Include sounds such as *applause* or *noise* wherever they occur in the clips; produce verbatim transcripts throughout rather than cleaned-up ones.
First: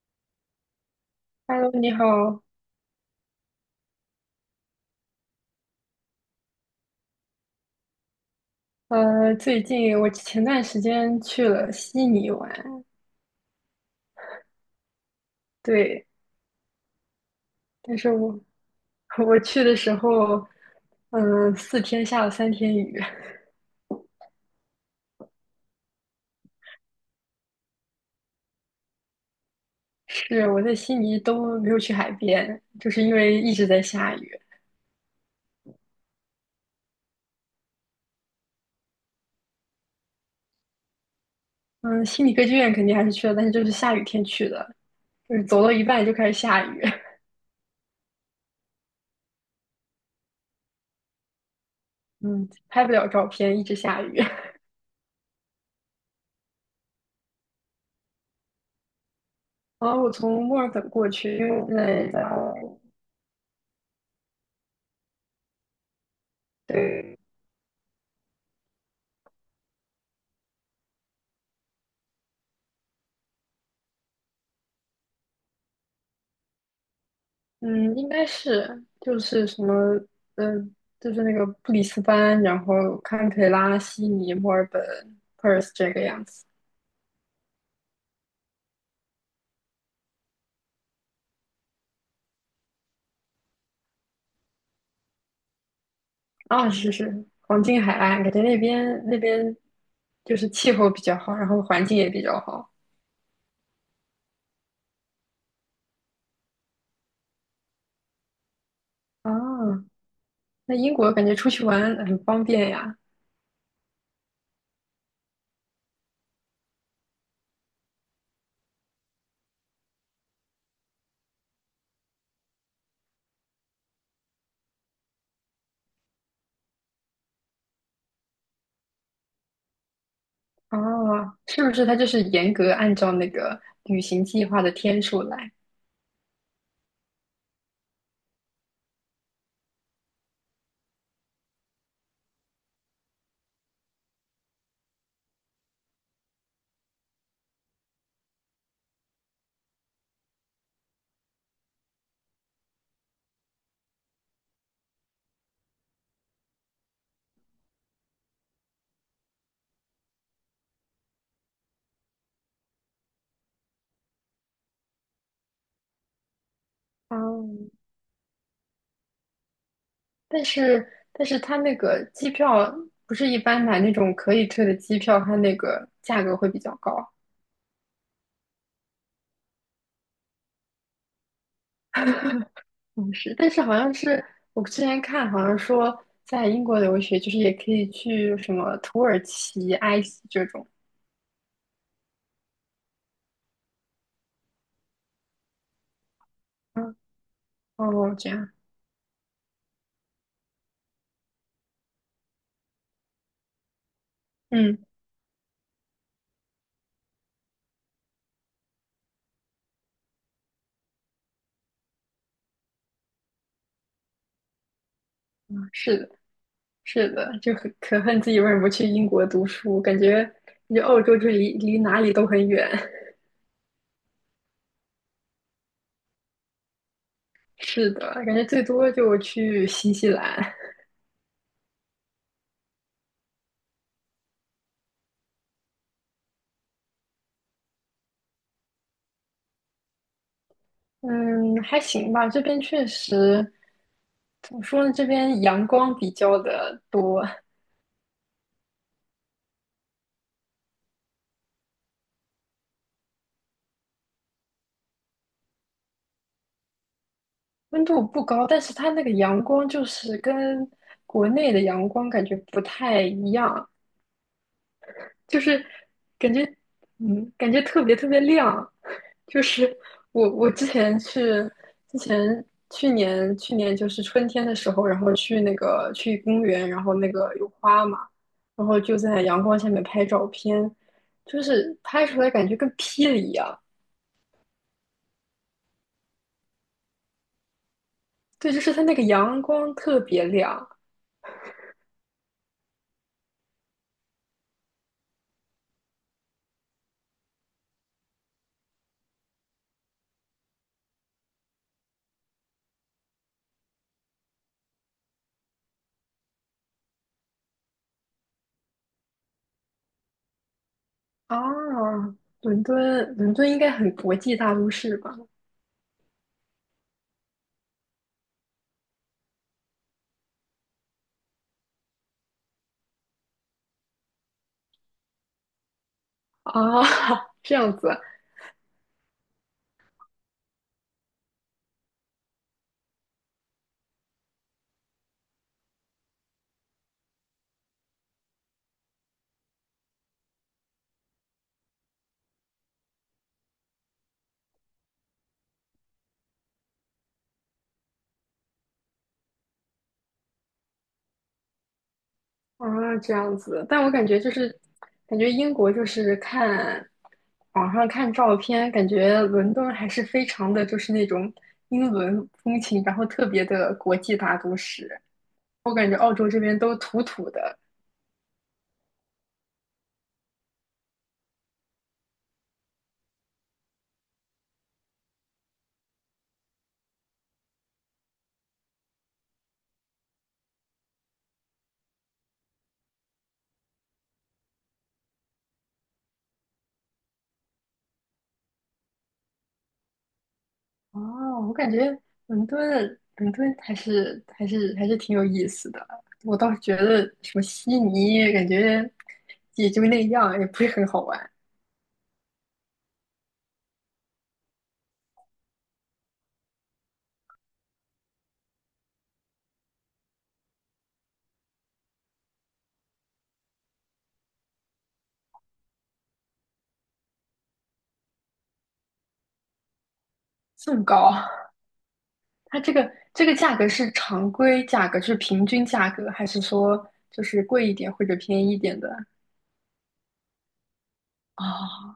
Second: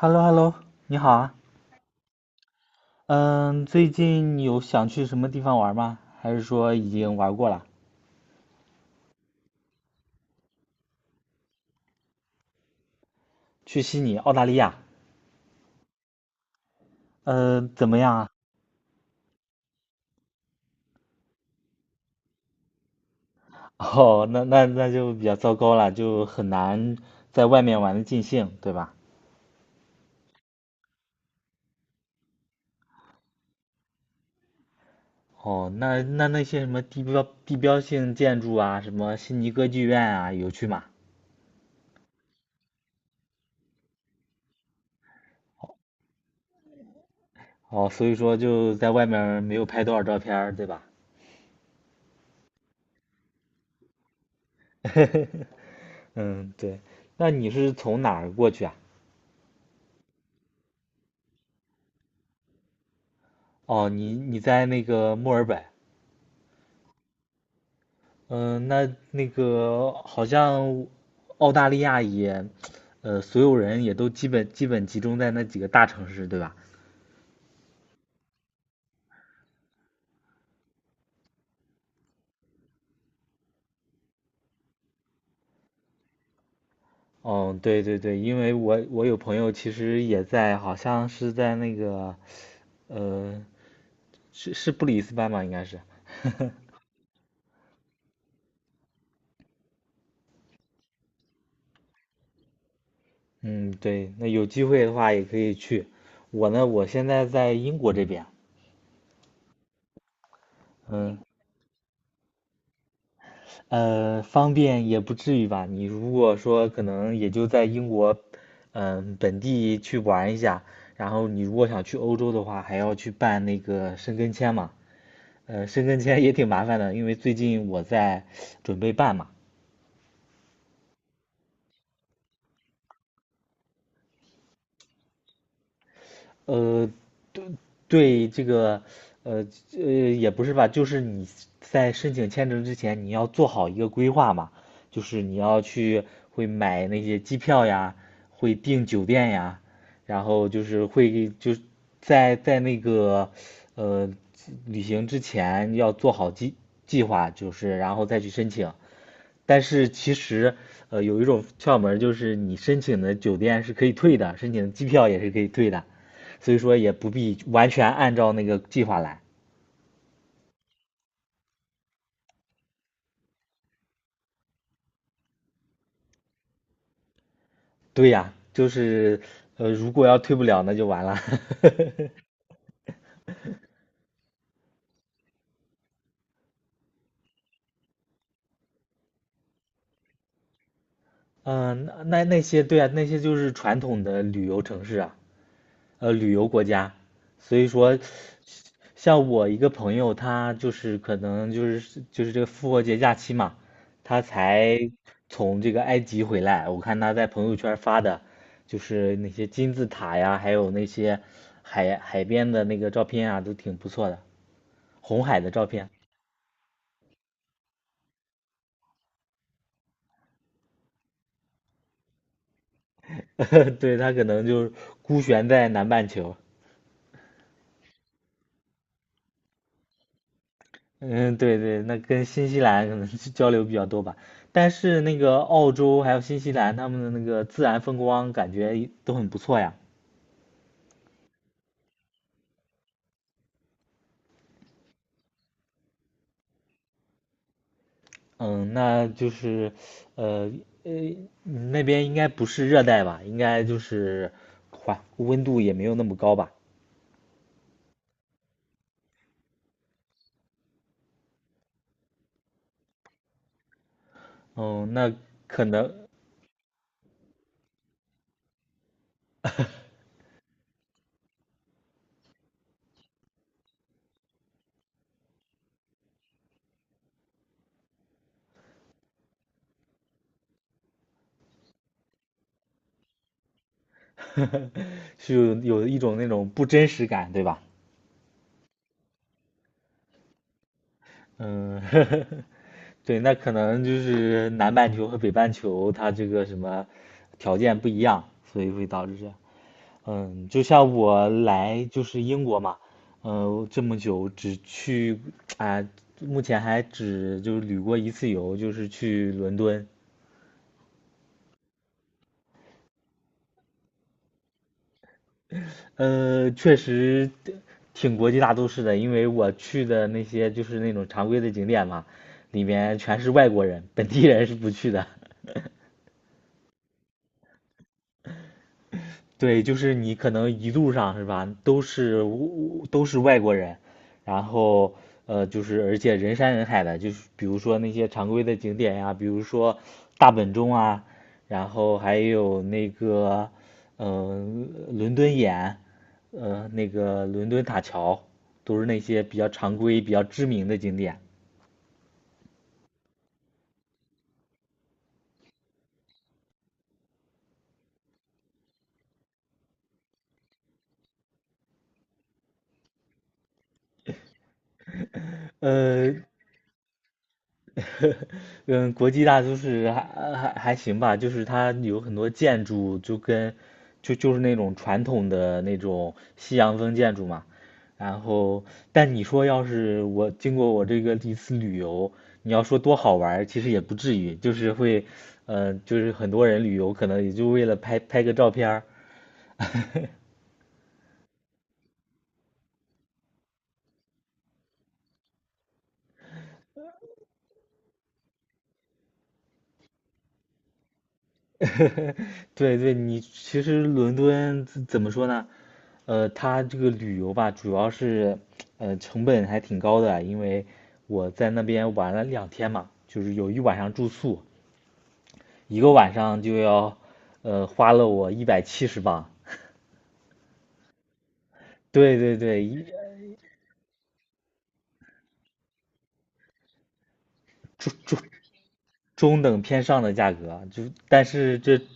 h e l l o h e l l o 你好啊。Hello，你好。嗯，最近有想去什么地方玩吗？还是说已经玩过了？呃，最近我前段时间去了悉尼玩，去悉尼，澳大利亚。对，呃，怎但么是样啊？我 *laughs* 我去的时候，嗯、四天下了三天雨。*laughs* 哦，那那那就比较糟糕了，就很难在外面玩的尽兴，对吧？*laughs* 是，我在悉尼都没有去海边，就是因为一直在下雨。哦，那那那些什么地标地标性建筑啊，什么悉尼歌剧院啊，有去吗？嗯，悉尼歌剧院肯定还是去了，但是就是下雨天去的，就是走到一半就开始下雨。哦，所以说就在外面儿没有拍多少照片儿对吧？*laughs* 嗯，拍不了照片，一直下雨。*laughs* *laughs* 嗯，对。那你是从哪儿过去啊？然后我从墨尔本过去，因为我在。哦，你你在那个墨尔本。对。嗯，那那个好像澳大利亚也，呃，所有人也都基本基本集中在那几个大城市，对吧？嗯，应该是就是什么，呃，就是那个布里斯班，然后堪培拉、悉尼、墨尔本、Perth 这个样子。嗯，对对对，因为我我有朋友其实也在，好像是在那个，呃，是是布里斯班吧，应该是。*laughs* 啊、是是，黄金海岸，感觉那边那边就是气候比较好，然后环境也比较好。嗯，对，那有机会的话也可以去。我呢，我现在在英国这边，啊，那英国嗯，感觉出去玩很方便呀。呃，方便也不至于吧？你如果说可能也就在英国，嗯、本地去玩一下，然后你如果想去欧洲的话，还要去办那个申根签嘛。呃，申根签也挺麻烦的，因为最近我在准备办嘛。啊，是不是它就是严格按照那个旅行计划的天数来？呃，对这个，呃呃，也不是吧，就是你在申请签证之前，你要做好一个规划嘛，就是你要去会买那些机票呀，会订酒店呀，然后就是会就是在在那个呃旅行之前要做好计计划，就是然后再去申请，但是其实，呃，有一种窍门儿就是你申请的酒店是可以退的，申请的机票也是可以退的，所以说也不啊？必完全按照那个计划来。但是但是它那个机票不是一般买那种可以退的机票，它那个价格会比较高。对呀，就是，呃，如果要退不了，那就完了。*laughs* 嗯，是，但是好像是我之前看，好像说在英国留学就是也可以去什么土耳其、埃及这种。嗯，那那那些对啊，那些就是传统的旅游城市啊，呃，旅游国家，嗯，所以说，哦，这样，像我一个朋友，他就是可能就是就是这个复活节假期嘛，他才嗯，从这个埃及回来。我看他在朋友圈发的，就是那些金字塔呀，还有那些海海边的那个照片啊，都挺不错的，红海的照片。是的，是的，就很可恨自己为什么不去英国读书，感觉感觉欧洲就离离哪里都很远。*laughs* *laughs* 对，他可能就是孤悬在南半球。是的，感觉最多就去新西兰。嗯，对对，那跟新西兰可能是交流比较多吧。但是那个澳洲还有新西兰，他们的那个自然风光感觉都很不错呀。嗯，还行吧，这边确实，怎么说呢？这边阳光比较的多，嗯，那就是，呃呃，那边应该不是热带吧？应该就是环温度也没有那么高吧？温度不高，但是它那个阳光就是跟国内的阳光感觉不太一样，嗯，那就可是能 感觉，嗯，感觉特别特别亮。*laughs* 就是我我之前去，之前去年去年就是春天的时候，然后去那个去公园，然后那个有花嘛，然后就在阳光下面拍照片，就是拍出来感觉跟霹雳一样。*laughs* 是有有一种那种不真实感，对吧？对，就是它那个阳光特别亮嗯，*laughs* 对，那可能就是南半球和北半球它这个什么条件不一样，所以会导致这样。嗯，就像我来就是英国嘛，呃，这么久只去啊、目前还只就是旅过一次游，就是去伦敦。啊。伦敦，伦敦应该很国际大都市吧？呃，确实挺国际大都市的，因为我去的那些就是那种常规的景点嘛，里面全是外国人，本地人是不去的。啊，*laughs* 这样子。对，就是你可能一路上是吧，都是都是外国人，然后呃，就是而且人山人海的，就是比如说那些常规的景点呀，比如说大本钟啊，然后还有那个嗯、呃伦敦眼，呃，那个伦敦塔桥，都是那些比较常规、比较知名的景点。啊，这样子，但我感觉就是，感觉英国就是看网上看照片，感觉伦敦还是非常的就是那种英伦风情，然后特别的国际大都市。我感觉澳呃，洲这边都土土的。嗯，国际大都市还还还行吧，就是它有很多建筑就跟就就是那种传统的那种西洋风建筑嘛。然后，但你说要是我经过我这个一次旅游，你要说多好玩儿其实也不至于，就是会，嗯，就是很多人旅游可能也就为了拍拍个照片儿。*laughs* 哦，我感觉伦敦伦敦还是还是还是挺有意思的。我倒是觉得什么悉尼，感觉也就那样，也不是很好玩。*laughs* 对对，你其实伦敦怎怎么说呢？呃，它这个旅游吧，主要是呃成本还挺高的啊，因为我在那边玩了两天嘛，就是有一晚上住宿，一个晚上就要呃花了我一百七十镑。这么高。对对它对，这一个这个价格是常规价格，是平均价格，还是说就是贵一点或者便宜一点的？中等偏上的价格啊，就但是这哦，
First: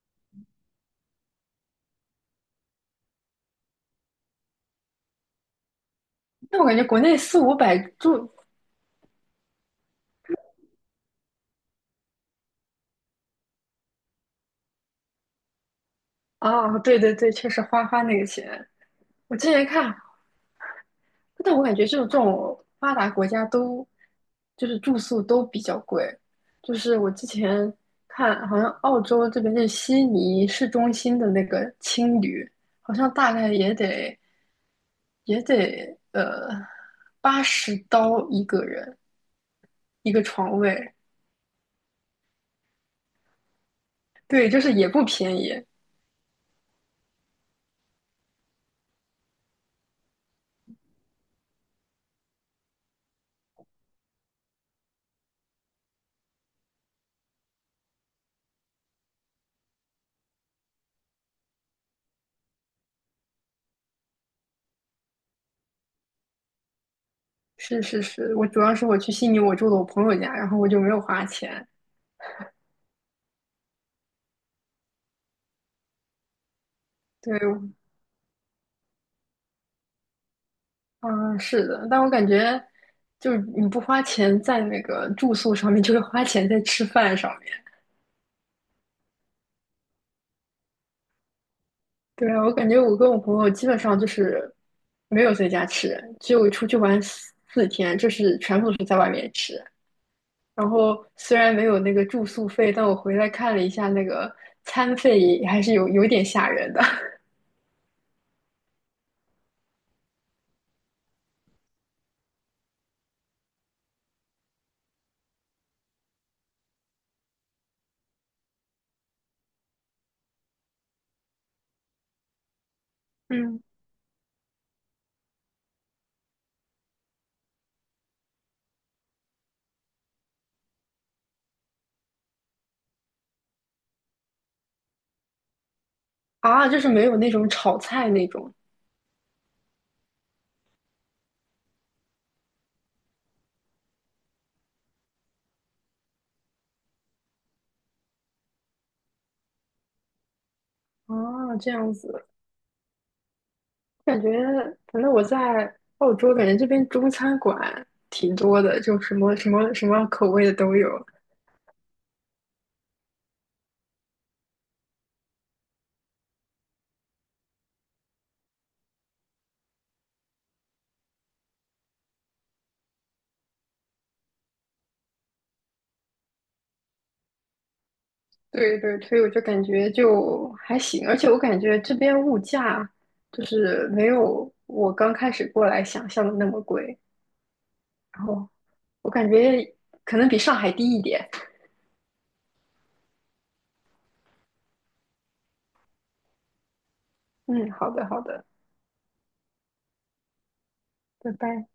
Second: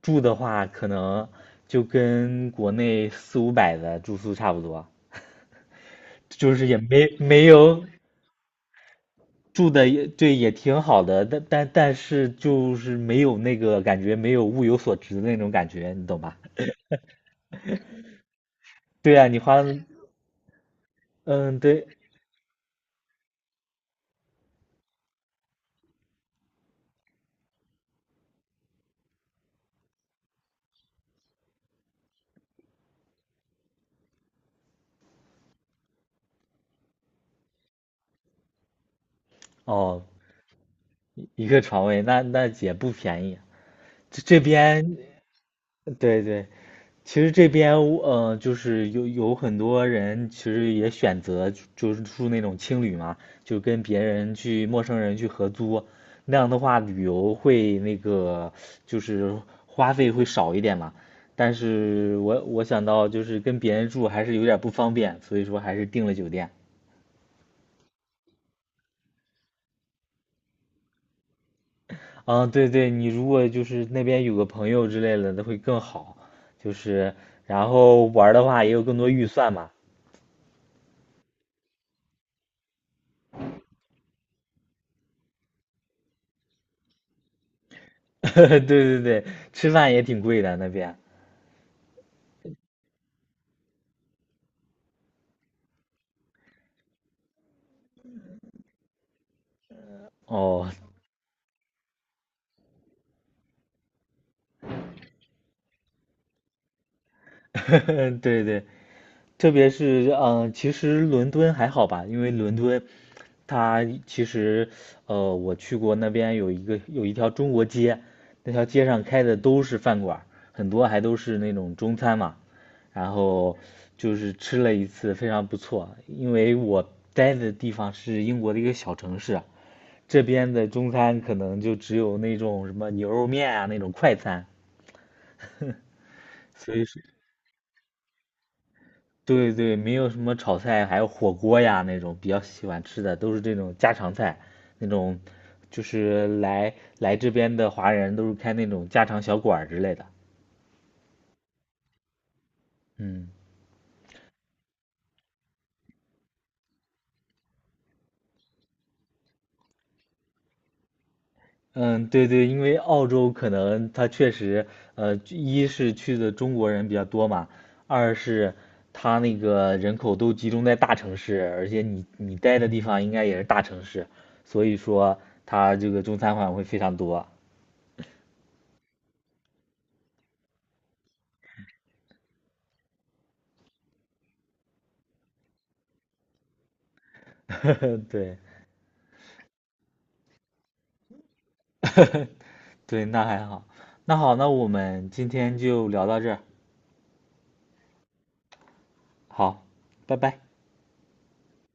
住的话，可能就跟国内四五百的住宿差不多啊，就那我是也感觉国没内四没五百有住，住的也对也挺好的，但但但是就是没有那个感觉，没有物有所值的那种感觉，你懂吧？哦，对对对，确实花花那个钱。对啊，我你之花前看，但嗯，我感觉对，就是这种发达国家都就是住宿都比较贵，就是我之前看好像澳洲这边就是悉尼市中心的那个青旅，好像大概也得也得呃八十刀一个人，哦，一个床位。一个床位，那那也不便宜。这这对，就是也边，不便宜。对对，其实这边呃，就是有有很多人其实也选择就就是住那种青旅嘛，就跟别人去陌生人去合租，那样的话旅游会那个就是花费会少一点嘛。但是我我想到就是跟别人住还是有点不方便，所以说还是订了酒店。是是是，我主要是我去悉尼，我住的我朋友家，然后我就没有花钱。嗯，对对，你如果就是那边有个朋友之类的，那会更好。就是对，然后玩儿的话也有更多预算嘛，嗯，是的，但我感觉就是你不花钱在那个住宿上面，*laughs* 就是花钱在吃饭上面。*laughs* 对对对，吃饭也挺贵的那边。对，啊，我感觉我跟我朋友基本上就是没有在家吃，只有出去玩四四天，就是全部都是在外面吃。哦，然后虽然没有那个住宿费，但我回来看了一下那个餐费，还是有有点吓人的。*laughs* 对对，特别是嗯、呃其实伦敦还好吧，因为伦敦它其实呃，我去过那边有一个有一条中国街，那条街上开的都是饭馆儿很多还都是那种中餐嘛。然 *laughs* 后嗯。就是吃了一次，非常不错。因为我待的地方是英国的一个小城市，这边的中餐可能就只有那种什么牛肉面啊那种快餐，啊，所就以是说，没有那种炒菜那种对对，没有什么炒菜，还有火锅呀那种比较喜欢吃的，都是这种家常菜，那种就是来来这边的华人都是开那种家常小馆儿之类的。啊，这样子，嗯感觉反正我在澳洲，感觉这边中餐馆挺多的，就什么什么什么口味的都有。嗯，对对，因为澳洲可能它确实，呃，一是去的中国人比较多嘛，二是它那个人口都集中在大城市，而且你你待的地方应该也是大城市，所以说它这个中餐馆会非常多。对对，所以我就感觉就还行，而且我感觉这边物价就是没有我刚开始过来想象的那么贵，*laughs* 然对。后我感觉可能比上海低一点。*laughs* 对，那还好。那好，那我们今天就聊到这儿。嗯，好的好的，好，拜拜。拜拜。